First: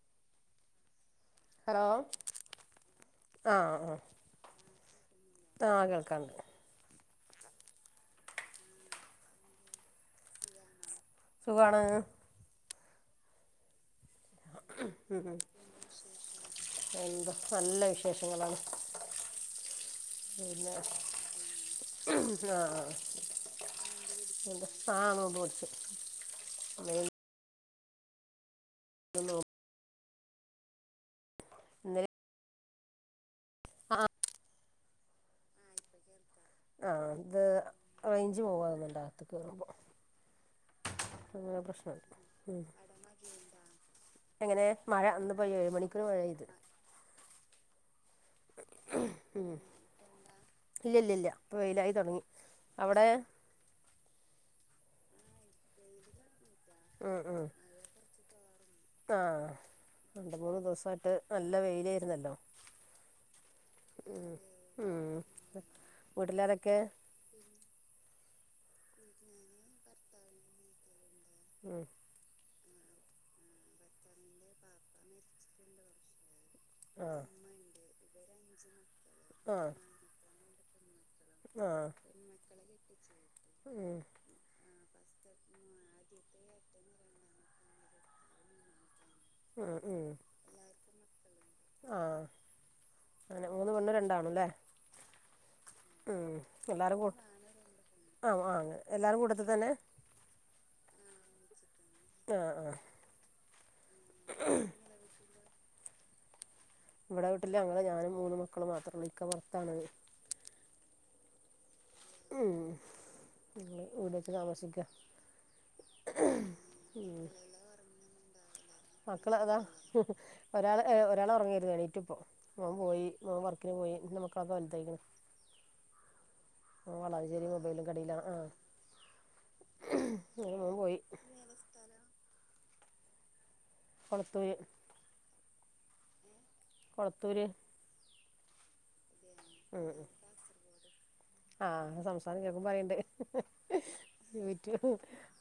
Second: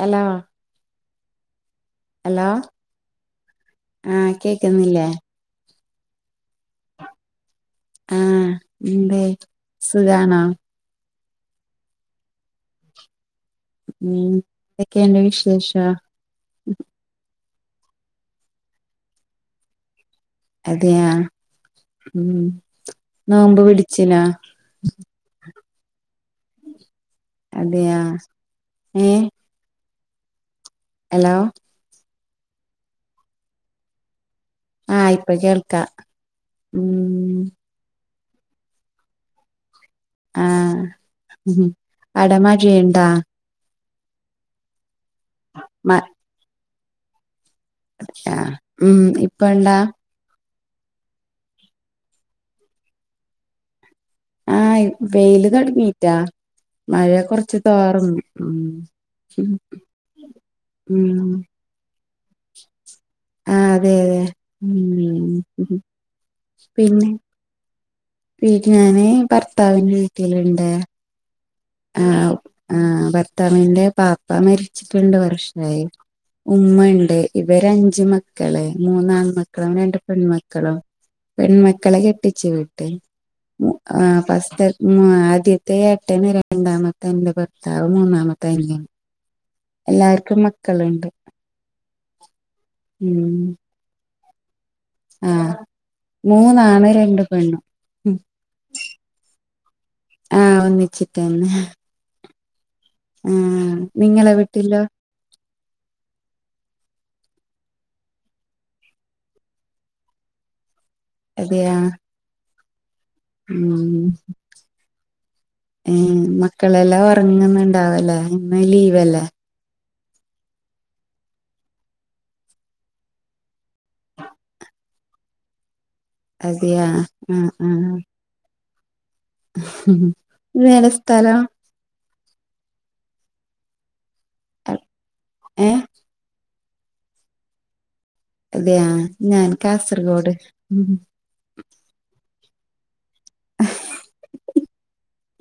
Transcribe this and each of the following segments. Hello hello hello ആ ആ ആ ഇന്നില്ലേ ആ കേൾക്കണ്ട് ആ ഇന്തേ സുഖാണോ സുഖാണ് ഉ എന്തൊക്കെണ്ട് വിശേഷോ എന്താ നല്ല വിശേഷങ്ങളാണ് പിന്നെ അതെയാ ഉം അ നോമ്പ് പിടിച്ചിനോ അ അ അതെയാ ഹലോ എലോ എന്തെ ആ ആ ഇപ്പൊ കേൾക്കാ ആ ഉം ത് റേഞ്ച് പോവാന്ന് തോന്നണ്ട് ആത്തേക്ക് കേറുമ്പോ ആ ഉം അടെ ഉം മഴയ്യിണ്ടാ എങ്ങനെ മഴ ഇന്ന് ഇപ്പോ ഏഴ് മ മണിക്കൊരു മഴ പെയ്ത് അ ഉം ഇപ്പ ണ്ടാ ഇല്ല ഇല്ല ഇല്ല ഇപ്പൊ വെയിലായി തുടങ്ങി അവിടെ ആഹ് വെയില് തുടങ്ങിയിട്ട്. മഴ ഉം ഉം കൊറച്ച് തോർന്ന് ഉം. ആഹ് രണ്ട് മൂന്ന് ദിവസായിട്ട് ഉം നല്ല വെയില് ആയിരുന്നല്ലോ. ആഹ് അതെ അതെ ഉം വീട്ടിലാരൊക്കെ പിന്നെ. പിന്നെ ഞാന് ഭർത്താവിന്റെ വീട്ടിലുണ്ട്. ഉം ആഹ് ആഹ് ഭർത്താവിന്റെ ബാപ്പ മരിച്ചിട്ട് രണ്ടു വർഷായി. ഉമ്മയുണ്ട് ആഹ് ഇവര് അഞ്ച് മക്കള് മൂന്ന് ആൺ ആഹ് മക്കളും രണ്ട് പെൺമക്കളും. ആഹ് പെൺമക്കളെ കെട്ടിച്ചു വിട്ട് മു ഉം ആഹ് ഫസ്റ്റ്. ഉം ആദ്യത്തെ ഏട്ടന് രണ്ടാമത്തെ എന്റെ ഭർത്താവ് മൂന്നാമത്തെ അനിയൻ. ഉം ഉം എല്ലാർക്കും മക്കളുണ്ട്. ആഹ് ഉം അല്ലെ ആഹ് ഉം മൂന്നാണ് എല്ലാർക്കുണ്ട് രണ്ട് പെണ്ണും ആഹ് ആഹ് എല്ലാരും കൂട്ടത്തിൽ തന്നെയാ. ആഹ് ഒന്നിച്ചിട്ട് തന്നെയാ. ആഹ് ആഹ് ആഹ് നിങ്ങളെ വീട്ടിലോ. ഇവിടെ വീട്ടില് ഞങ്ങള് ഞാനും മൂന്ന് മക്കളും മാത്രയുള്ളൂ, ഇക്ക പുറത്താണ്. അതെയോ ഞങ്ങള് വീട് വെച്ച് താമസിക്കാൻ. ഏഹ് മക്കളെല്ലാം ഉറങ്ങുന്നുണ്ടാവുല്ലേ ഇന്ന് ലീവ് അല്ലേ. ഒരാൾ ഒരാൾ ഉറങ്ങവായിരുന്നു, എണീറ്റിപ്പോ മോൻ പോയി മോൻ വർക്കിന് പോയി നമുക്ക് അത് വലുത്. അതെയോ മോൻ വളാഞ്ചേരി ആഹ് മൊബൈലും ആഹ്. കടയിലാണ് ആഹ് അങ്ങനെ മോൻ ഏതാ പോയി സ്ഥലം കൊളത്തൂര് ഏഹ് കൊളത്തൂര് അതേയോ ഞാൻ ഉം കാസർഗോഡ് ഉം ഹും ആഹ് സംസാരം കേക്കുമ്പോ അറീണ്ട് യൂടൂബ്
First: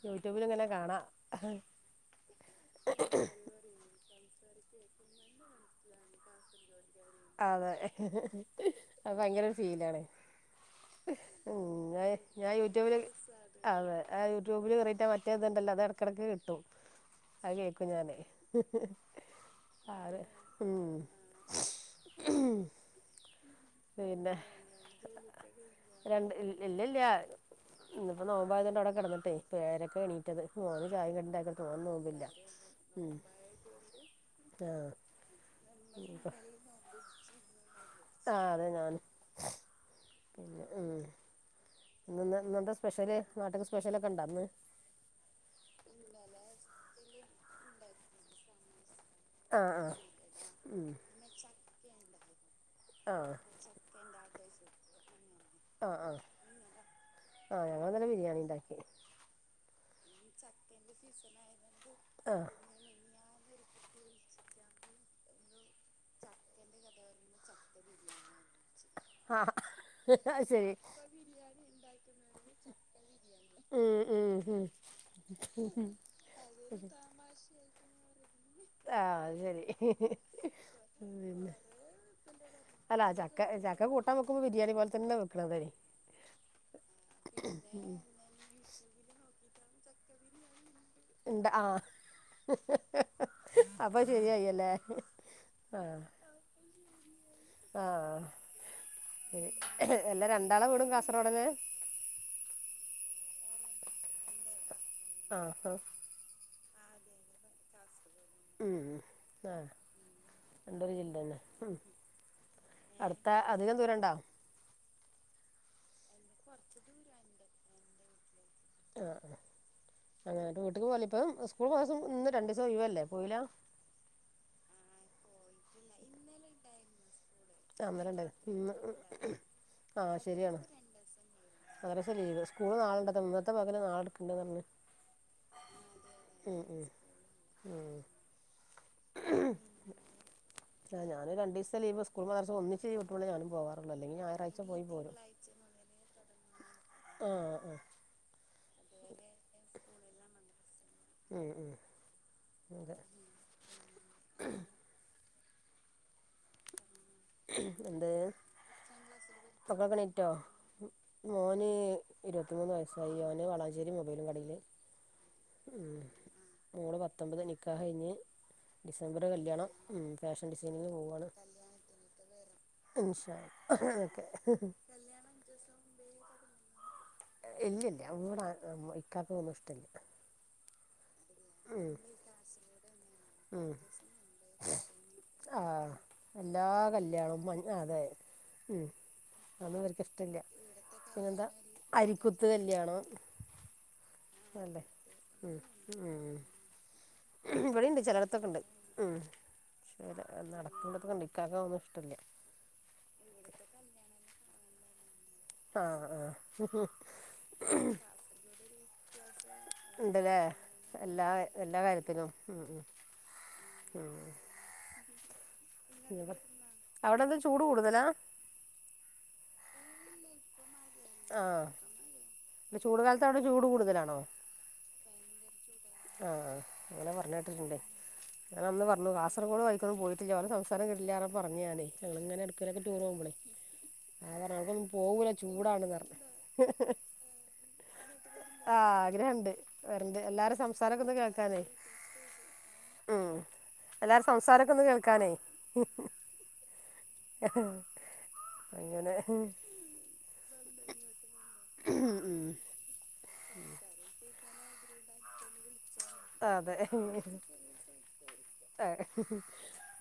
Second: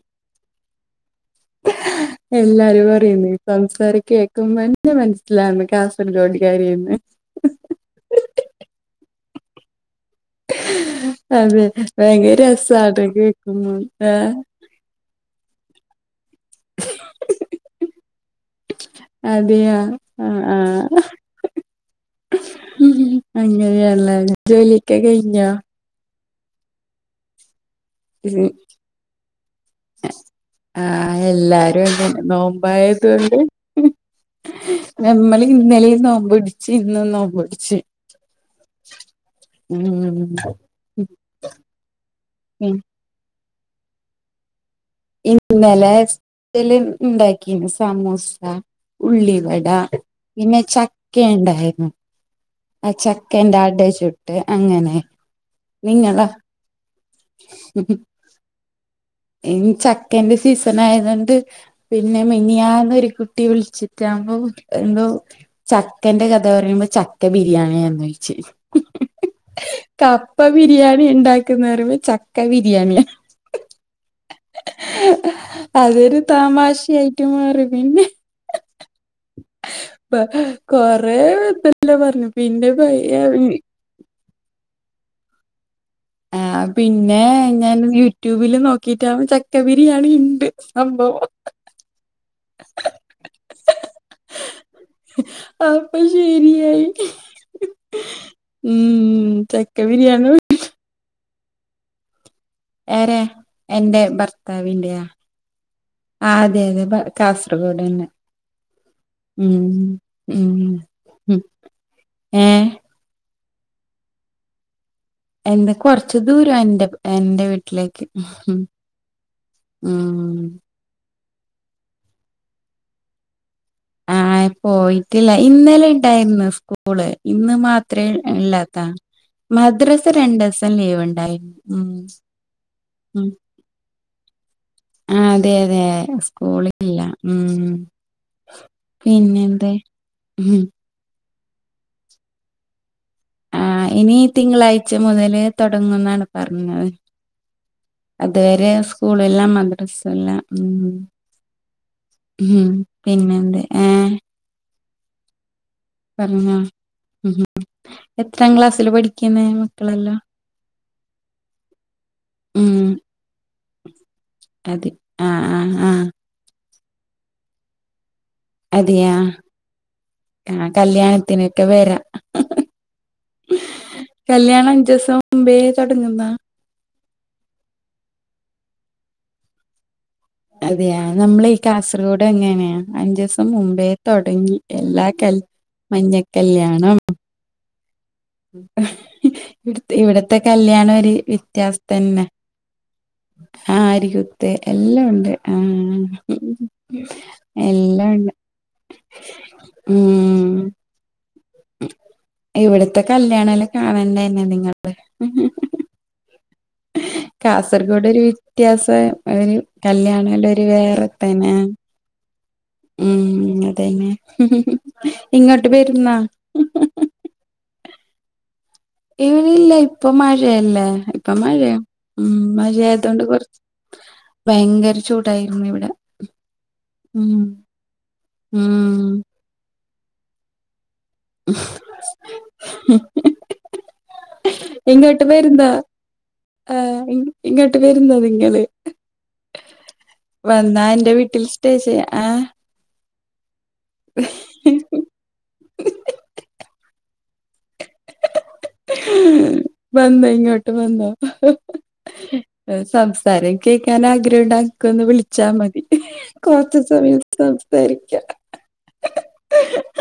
യൂട്യൂബില്ങ്ങനെ കാണാ എല്ലാരും പറയുന്നു സംസാരം കേക്കുമ്പന്നെ ന്നെ മനസ്സിലാന്ന് കാസർഗോഡ് കാരിയെന്ന് അതെ അത്‌ ഭയങ്കരൊരു ഫീലാണ് അതെ ഉം ഞാൻ ഭയങ്കര ഞാൻ യൂട്യൂബില് രസാട്ടൊ കേക്കുമ്പോ ഏഹ് മറ്റതുണ്ടല്ലോ അത് എടക്കെടക്ക് കിട്ടും അത് കേക്കും ഞാനേയ് യ്യാ ആ ആഹ് അങ്ങനെയാൺല്ലേ പിന്നെ ജോലിയൊക്കെ കഴിഞ്ഞാ രണ്ട് ഇൽ ഇല്ലല്ല്യ ഇന്ന്പ്പോ നോമ്പായതുകൊണ്ട് അവിടെ കിടന്നിട്ടെയ് ഇപ്പൊ ഏഴരക്കാ എണീറ്റത്. ആ മോന് ചായിം കടിം ണ്ടാക്കിക്കൊട്ത് ഓന് നോമ്പില്ല ഉം രണ്ട് ആഹ് നമ്മള് ഇന്നലീം നോമ്പ്ടിച്ച് ഇന്നും നോമ്പ്ടിച്ച് ആഹ് അതെ ഞാനും ഉം പിന്നെ ഉം ഇന്ന് ഇന്നെന്താ സ്പെഷ്യല് നാട്ട്ക്ക് സ്പെഷ്യലൊക്കെണ്ടാന്ന് ഇന്നലെ സ്പെഷ്യല്ണ്ടാക്കീന്ന് സമൂസ ആ ഉള്ളിവട ആ പിന്നെ ചക്കണ്ടായിര്ന്ന് ആ ചക്കന്റെ അട ചുട്ട് അങ്ങനെ നിങ്ങളോ ആഹ് ഞങ്ങളിന്നലെ ബിരിയാണിണ്ടാക്കി ചക്കേന്റെ സീസണായതോണ്ട് പിന്നെ ആ മിനിയാന്നൊരു കു ട്ടി വിളിച്ചിട്ടാമ്പോ എന്തോ ചക്കന്റെ കഥ പറയുമ്പോ ച ബിരിയാണിയാന്നു ചോയിച്ച് ആ അത് ശരി കപ്പബിരിയാണി ഇണ്ടാക്കുന്നേ പറമ്പോ ചക്കബിരിയാണിയാ ഉം ഉം ഉം അതൊരു തമാശായായിട്ട് മാറി പിന്നെ ആ അത് ശരി കൊറെ എന്തെല്ലോ പറഞ്ഞു പിന്നെ പയ്യേ ഇ ഞാൻ നോക്കുമ്പം ബിരിയാണി പോലെ തന്നെ വെക്കണതാണേ ആഹ് പിന്നെ ഞാൻ യൂട്യൂബില് നോക്കിട്ട് ചക്കബിരിയാണി ഇണ്ട് സംബവം അപ്പോ ശെരിയായി അല്ലേ അപ്പോ ശെരിയായി ആഹ് ചക്ക എല്ലാ ബിരിയാണി രണ്ടാള് വീടും കാ സർഓടന്നേ എരെ എന്റെ ഭർത്താവിന്റെയാ ആ ആ ആഹ് അതെയതെ ഭ കാസർഗോഡ് അന്നെ ഉം ആഹ് ഉം രണ്ടൊരു ജില്ല തന്നെ ഉം ഏ അ ത്ത അധികം ദൂരം ണ്ടാ എന്ത് കൊറച്ച് ദൂരം എന്റെ എന്റെ വീട്ടിലേക്ക് ഉം ആ ആ ഉം അങ്ങനെ വീട്ടിക്ക് പോകല ഇപ്പം സ്കൂള് മാസം ഇന്ന് രണ്ടിസം ഒഴിവ് അല്ലേ പോയിലാ ആഹ് പോയിട്ടില്ല ഇന്നലെ ഇണ്ടാരുന്നു സ്കൂള് ഇന്ന് ആ മാത്രേ ഇന്നലെ ഉണ്ടായിരുന്നു ഇന്ന് ഇല്ലാത്താ ആ മദ്രാസ രണ്ട് ശരിയാണ് ദിവസം ലീവ് ഉണ്ടായി ഉം മദ്രസ സ്കൂള് നാളെണ്ടു ഉം ഇന്നത്തെ പകരം നാളെടുക്കണ്ട് ന്ന് പറഞ്ഞ് ആഹ് അതെ അതെ ഉം ഉം സ്കൂളില്ലാ ഉം പിന്നെന്തേ ഉം അങ്ങനെ രണ്ടീസം ലീവ് സ്കൂളും മദർസും ഒന്നി ആഹ് ഇനി തിങ്കളാഴ്ച പോരും മുതല് തൊടങ്ങുന്നാണ് പറഞ്ഞത് ആഹ് ആഹ് അത് വരെ സ്കൂളില്ല മദ്രസല്ല ഉം ഉം ഉം ഹും അതെ പിന്നെന്ത് ഏഹ് പറഞ്ഞോ ഉഹും എന്ത് എത്രാം ക്ലാസ്സില് പഠിക്കുന്നെ മക്കളൊക്കെ മക്കളല്ലാം എണീറ്റോ മോന് ഇരുവത്തിമൂന്ന് ഉം വയസ്സായി അവന് വളാഞ്ചേരി മൊബൈലും കടയില് അതെ ആഹ് ആഹ് ഉം ആഹ് മോള് പത്തൊമ്പത് നിക്കാഹ് കയ്ഞ്ഞ് അതെയാ ആഹ് ഡിസൈനിങ്ങിന് പോവാണ് കല്യാണത്തിനൊക്കെ വെരാ ഇൻഷാ ഓക്കെ ന്നാ ഇല്ല്യല്ല്യ ഇവടെ ഇക്കാക്ക് അത്ഒന്നും ഇഷ്ടല്ല്യ. അതെയാ നമ്മള് ഈ കാസർഗോഡ് അങ്ങനെയാ അഞ്ചൂസം മുമ്പേ തൊടങ്ങി എല്ലാ കൽ ആഹ് എല്ലാ മഞ്ഞക്കല്യാണം കല്യാണവും അതെ അതും ഇവിടുത്തെ ഇവര്ക്ക് ഇവിടത്തെ ഇഷ്ടല്ല്യ കല്യാണം ഒരു പിന്നെന്താ അരിക്കുത്ത് കല്യാണം ആഹ് അരികുത്ത് അല്ലേ എല്ലാം ഉണ്ട് ഉം ആഹ് ഉം ഇവിടെണ്ട് ചിലയിടത്തൊക്കെ ഉണ്ട് ഉം ഉം നടക്കണ്ടത്തൊക്കെ കണ്ട് ഇവിടത്തെ കല്യാണല്ലാം കാണണ്ടായിന്നെ നിങ്ങള്ടെ ആഹ് ആഹ് കാസർഗോഡ് ഒരു വ്യത്യാസ ഒരു കല്യാണ ഉണ്ടല്ലേ അല്ല ഒരു വേറെ എല്ലാ തന്നെ എല്ലാ കാര്യത്തിനും ഉം ഉം ഉം അതന്നെ ഇങ്ങോട്ട് വരുന്നാ അവിടെ എന്താ ചൂട് കൂടുതലാ ഇല്ല ഇപ്പൊ മഴയല്ലേ ഇപ്പ ആ മഴയ ഉ മഴ ചൂട് ആയതൊണ്ട് കാലത്ത് അവിടെ കൊറച്ച് ചൂട് കൂടുതലാണോ ഭയങ്കര ചൂടായിരുന്നു ഇവിടെ ആ അങ്ങനെ പറഞ്ഞ ഉം കേട്ടിട്ടണ്ട ഉം ഞന്ന് പറഞ്ഞു കാസർഗോ പൈക്കൊന്ന പോയിട്ടില്ല അവരെ സംസാരം കിട്ടില്ലാര പറഞ്ഞ ഞങ്ങൾങ്ങെ എടുക്കുന്നൊക്കെ ടൂർ പോവുമ്പളേ എങ്ങട്ട പോേരന്താ പറഞ്ഞു ആഹ എങ്ങട്ട് വരുന്നോ നിങ്ങള് ആ ആഗ്രഹമുണ്ട് വരണ്ട് എല്ലാവരും വന്നാ സംസാരമൊക്കെ എന്റെ ഒന്ന് വീട്ടിൽ കേൾക്കാനേ സ്റ്റേ ചെയ്യ ആ എല്ലാരും സംസാരൊക്ക ഒന്ന് കേൾക്കാന അങ്ങനെ വന്നോ ഇങ്ങോട്ട് സംസാരം കേക്ക ആ്രണ്ടാക്ക ഒന്ന് വിളിച്ചാ മതി കൊറച്ച സമയം സംസാരിക്ക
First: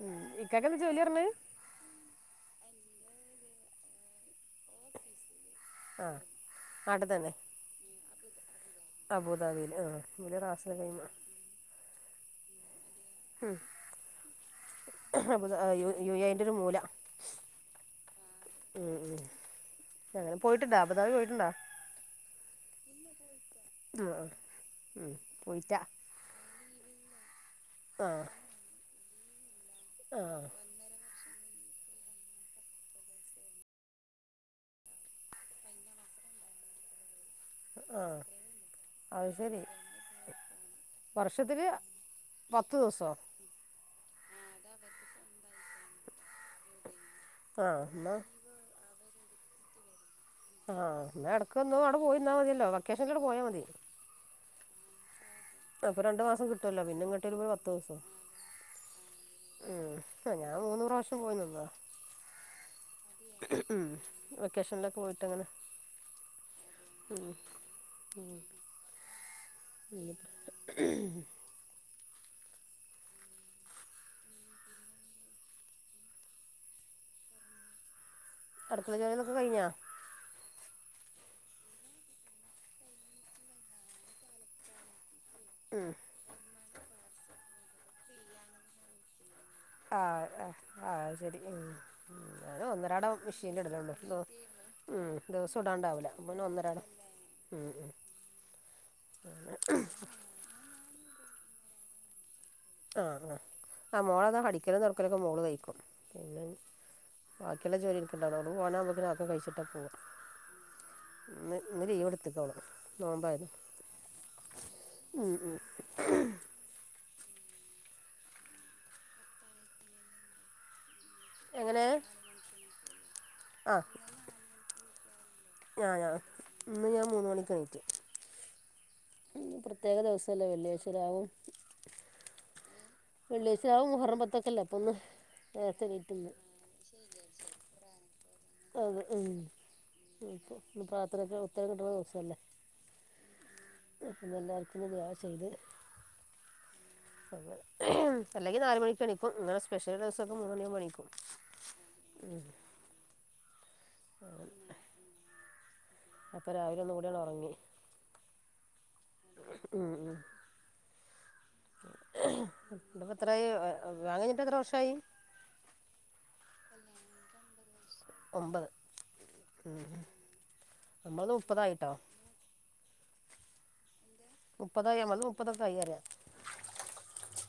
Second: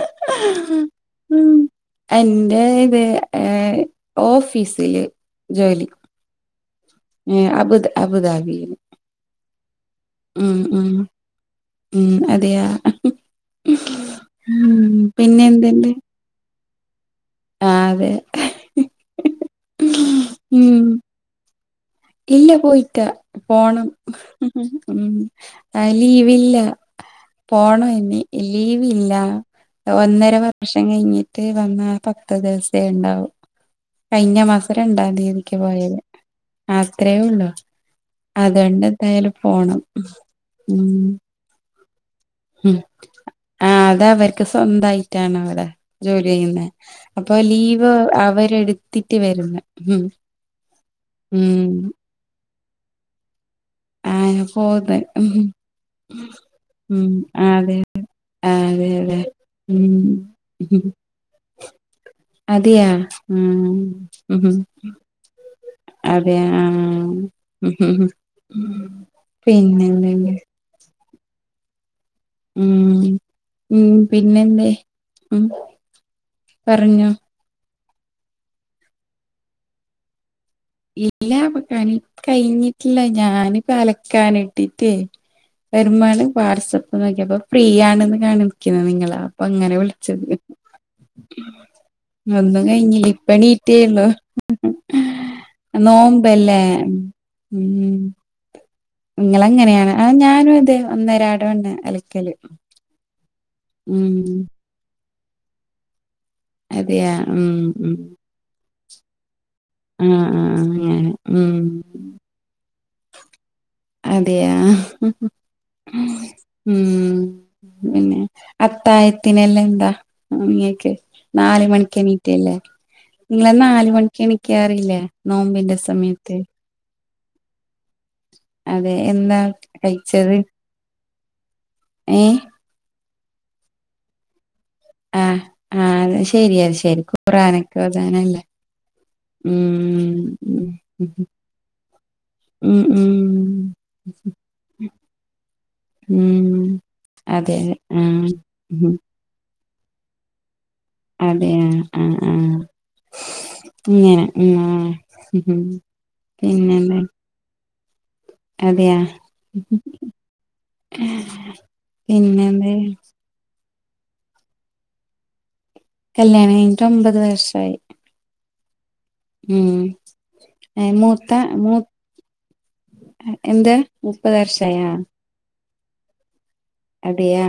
ഉ ഇക്കക്കെ എന്താ ജോലി പറഞ്ഞ അ ഓഫീസിില് ജോലി ആഹ് ഏ അബുദ് അബുദാബി അബുദാബിയില് ആഹ ഇല റാസില കഴ ഉം ഉം അതെയാ ഉ ഉം പിന്നെ യു എ ന്റെ ഒരു മൂല ആ അതെ ഉം ഉം അങ്ങനെ പോയിട്ടുണ്ട ഉം അബതാവിി പോയിട്ടുണ്ടാ ഇല്ല പോയിട്ട പോണം ആഹ് ഉം ഉ പോയിറ്റ ആ ലീവില്ല പോണ എന്ന ആഹ് ലീവ്ല്ല ഒന്നര ആഹ് വർഷം കഴിഞ്ഞിട്ട് മറ്റേ വന്ന പക്ത ദിവസേ ഉണ്ടാവും കഴിഞ്ഞ മാസം രണ്ടാം തീയതിക്ക് പോയത് അത്രേ ഉള്ളു ആഹ് അതുകണ്ട് അത് എന്തായാലും ശരി പോണം ഉ വർഷത്തില് ഉ പത്ത് ദിവസോ ആ അത അവർക്ക് സ്വന്തായിട്ടാണ് അവിടെ ജോലി അപ്പൊ ആഹ് ലീവ് എന്നാ അവരെ എടുത്തിട്ട് വുന്ന ആ്ന്നാ ഇടക്ക്ൊന്നും അവിടെ പോയിന്നാ മതിയല്ലോ വൊക്കേഷനിന്റെോടെ പോയാൽ മതി ആയാ പോത്െ അപ്പൊ രണ്ട് മാസം കിട്ടുവല്ലോ ഉ പിന്നെ ഇങ്ങോട്ട് വരുമ്പോ ഒരു പത്ത് അതെെ ദിവസം അതെ അതെ ഉം ഞാൻ മൂന്ന് പ്രാവശ്യം പോയി നിന്നതാ അതെയാ ഉ ഉം ഉ വെക്കേഷനിലൊക്കെ പോയിട്ട് അങ്ങനെ അതെ ആഹ പിന്നെന്ന ഉം ഉ പിന്നെ എന്താ ഉ പറഞ്ഞോ അടുക്കള ജോലിന്നൊക്കെ കഴിഞ്ഞാ ഇല്ലപ്പൊക്കനി കഴിഞ്ഞിട്ടില്ല ഞൻ അലക്കാനിട്ടിട്ടേ വരുമ്പാണ് വാട്സപ്പ് നോക്കിയ അപ്പൊ ഫ്രീ ആണെന്ന് കാണിക്കുന്നത് നിങ്ങളാ അങ്ങനെ ആഹ വിളിച്ചത് ആ ആ ശരി ഉ ഒന്നും ഞൻ ഒന്നരട കഴിഞ്ഞില്ല മെഷീൻ ഇപ്പണീറ്റേള്ളു ഇടലണ്ടോ ഉം അ നോമ്പല്ലേ ഉ നിങ്ങള അങ്ങനെയാണ് അ ഞാനും ഇത് അന്നരാട വണ് ഇലിക്കല് ആഹ് ആ് ആ മോളത ഹടിക്കല തുൊറക്കലൊക്കെ മോള് തയ്ിക്കും പിന്നെ അതെയാ ഉം ബാക്കിയുള്ള ജോലി ഉം എനക്ക ഉണ്ടാവ അവിടെ പോകണ നുമുക്കക്ക്െ ആക്ക കഴിച്ചിട്ടുണ്ട് പോവാ ആഹ് ആഹ് അങ്ങനെ ഉം ഇ ഇ രീവ എടുത്തി പോള അതെയാ ഉം ഉം പിന്നെ അത്തായത്തിനെല്ലാം എന്താ ഇങ്ങക്ക് നാല് എങ്ങനെ മണിക്ക് എണീറ്റില്ലേ? നിങ്ങളെ ആഹ് നാല് മണിക്ക് എണിക്കാറല്ലേ? നോമ്പിന്റെ ആഹ് ആഹ് സമയത്ത് ഇന്ന് ഞാൻ മൂന്ന് മണിക്കായി അതെ. എന്താ പ്രത്യേക കഴിച്ചത് ദിവസല്ലേ വെള്ളിയാഴ്ച ഏ... വെള്ള്യഴ്ച രാവും മുഹറം പത്തൊക്കെല്ലേ അപ്പം ഒന്ന് ആഹ് നേരത്തെ ആ അത് എണീറ്റ്ന്ന് ശരിയാ ശെരി ഖുറാനൊക്കെ ഒതാനല്ലേ അതെ ഉം ഇന്ന്പ്പൊ ഉം ഇന്ന് പ്രാർത്ഥനക്ക് ഉത്തരകിട്ടണ ദിവസല്ലേ ഉം ഉം ഉം എല്ലാർക്കും ഇന്ന് ദുആ ചെയ്ത് ഉം അതെ അതെ ആഹ് അല്ലെങ്കിൽ നാലു ഉം മണിക്ക് എണിക്കും ഇങ്ങനെ സ്പെഷ്യല്ള്ള ദിവസൊക്കെ മൂന്ന് മണിയാവുമ്പോ എണീ അതെ ആ ആ ഇങ്ങനെ ആ ഉ ഉം അപ്പൊ രാവിലെ പിന്നെന്താ ഒന്നുകൂട്യൺ ഒറങ്ങി അതെയാ പിന്നെന്ത് ഇന്നട്ട് ഇപ്പ എത്രായി വിവാഹം കഴിഞ്ഞിട്ട് എത്ര വർഷായി കല്ല്യാണം കഴിഞ്ഞിട്ട് ഒമ്പത് വർഷായി ഒമ്പത് ഉം എ മൂത്ത നമ്മളത് മുപ്പതായിട്ടോ മൂത്ത് എന്ത്‌ മുപ്പത്ത് വർഷയാ വയ്യറിയാ അതിയാ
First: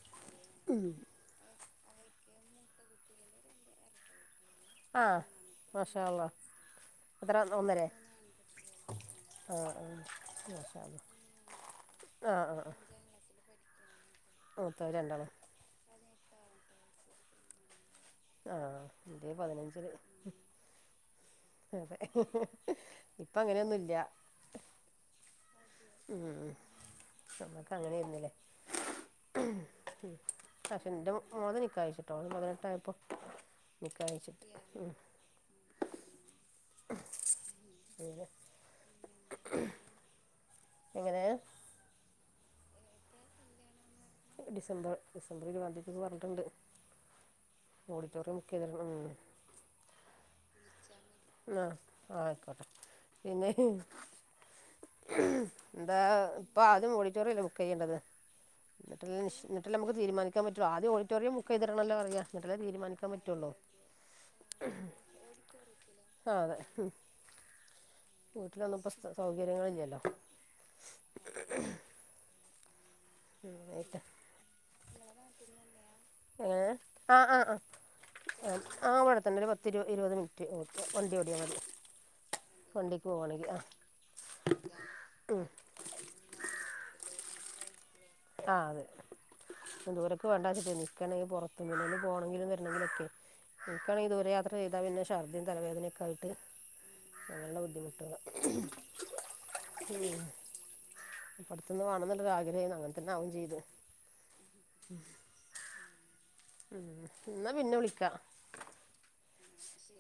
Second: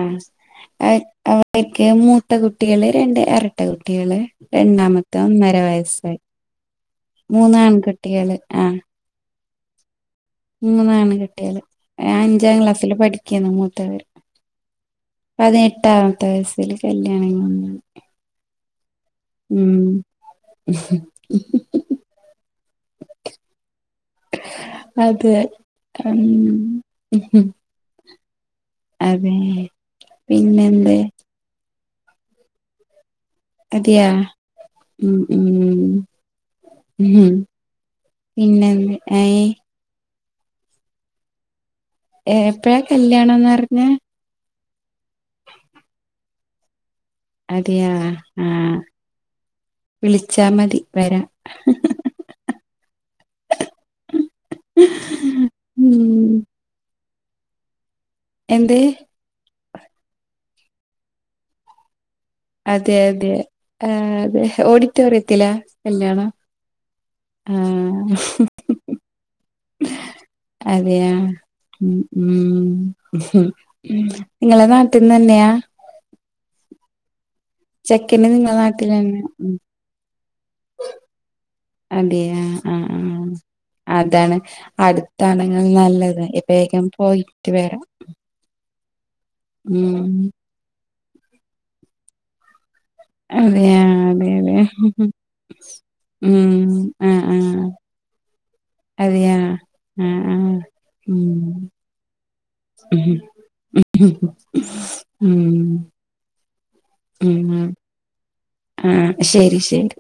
ഐ അവ ഇൻക്ക് മൂത്ത കുട്ട്യേള് രണ്ട് എറട്ട കുട്ട്യേള് ആ രണ്ടാമത്തെ ഒന്നര മാഷാ വയസ്സായി അള്ളാ എത്ര ഒന്നരയോ മൂന്നാൺകുട്ട്യേള് ആ ആ ആ മാഷാ അള്ളാ മൂന്നാൺ കുട്ട്യേള് ആ അഞ്ചാം ആ ആ ക്ലാസ്സില് പഠിക്ക്ണ് മൂത്തവര് മൂത്തവര് രണ്ടാളും പത്തയ്സ് ല് കല്യാണം ആഹ എന്റെ ഉം പതിനഞ്ചില് അതെ ഇപ്പ അങ്ങനൊന്നുൽ അതെ ഉം നമ്മക്ക് അങ്ങനെയായിരുന്നില്ലേ അതെ പിന്നെ ന്തെ ട്ടോൾ പതിനെട്ടയപ്പോ അതെയാ ഉം ഉം ഉം അങ്ങനെ പിന്നെന്ത്‌ ഐ എങ്ങനെ എ എപ്പഴാ കല്യാണംന്ന് പറഞ്ഞേ ഡിസംബർ ഡിസംബറ് ഇരുപതാംന്തിക്ക്ന്ന് പറഞ്ഞിട്ട്ണ്ട് അതെയാ ആഹ ചെയ്തിട്ടുണ്ട് ഉം വിളിച്ചാ മതി വരാം ആ ആ ആയിക്കോട്ടെ പിന്നെ ന്താ ഉം പ്പാത് മൂളി ചെറിയല്ലേ ബുക്ക് ചെയ്യണ്ടത് എന്ത് ന്നട്ട്ല്ലേ ശ് ന്ന് ന്നിട്ടല്ലേ നമക്ക് തീരുമാനിക്കാൻ പറ്റോ ആദ്യ ഓഡിറ്റോറിയം ബുക്കെയ്ത്ട ണല്ലോ പറയ അതെ അതെ ആ അതെ ഓഡിറ്റോറിയത്തിലാ കല്യാണം ആഹ് അതെ ഉം അ ആഹ വീട്ടിലൊന്നും ഇപ്പോ സൗകര്യങ്ങളില്ലല്ലോ അതെയാ ഉം ഉം ആയിട്ട് നിങ്ങളെ നാട്ട്ന്നന്ന്യാ എങ്ങനെ ആ ആ ആ നാട്ടിൽ ആ അവിടെ തന്നെ ഒരു ഉം പത്തി ഇരുപത് മിനിറ്റ് വണ്ടി ഓടിയാ മതി അതെയാ ആഹ് വണ്ടിക്ക് പോകാണെങ്കി ആഹ് അതാണ് അടുത്താണെങ്കില് നല്ലത് ബേകം പോയിട്ട് വരാ ആഹ് അതെ ദൂരൊക്ക് വേണ്ടച്ചിട്ടേനി ഇൻക്കാണങ്കിൽ പൊറത്ത് ന്ന് പോണങ്കിലും വര അതെയാ എനിക്കാണങ്കില് അതെ ദൂരയാത്ര ചെയ്താൽ അതെ പിന്നെ ചർദ്ദി തലവേദനൊക്കെ ആയിട്ട് ബുദ്ധിമുട്ടാ ഉം ഉ അട്ത്ത്ന്ന് മാണന്നുള്ള ആഗ്രഹഏനു അങ്ങനെ തന്നെ ആവുകയും ചെയ്തു ഉ ഉ ഉം ഉം എന്നാൽ പിന്നെ വിളിക്കാം ആഹ ശരി ശരി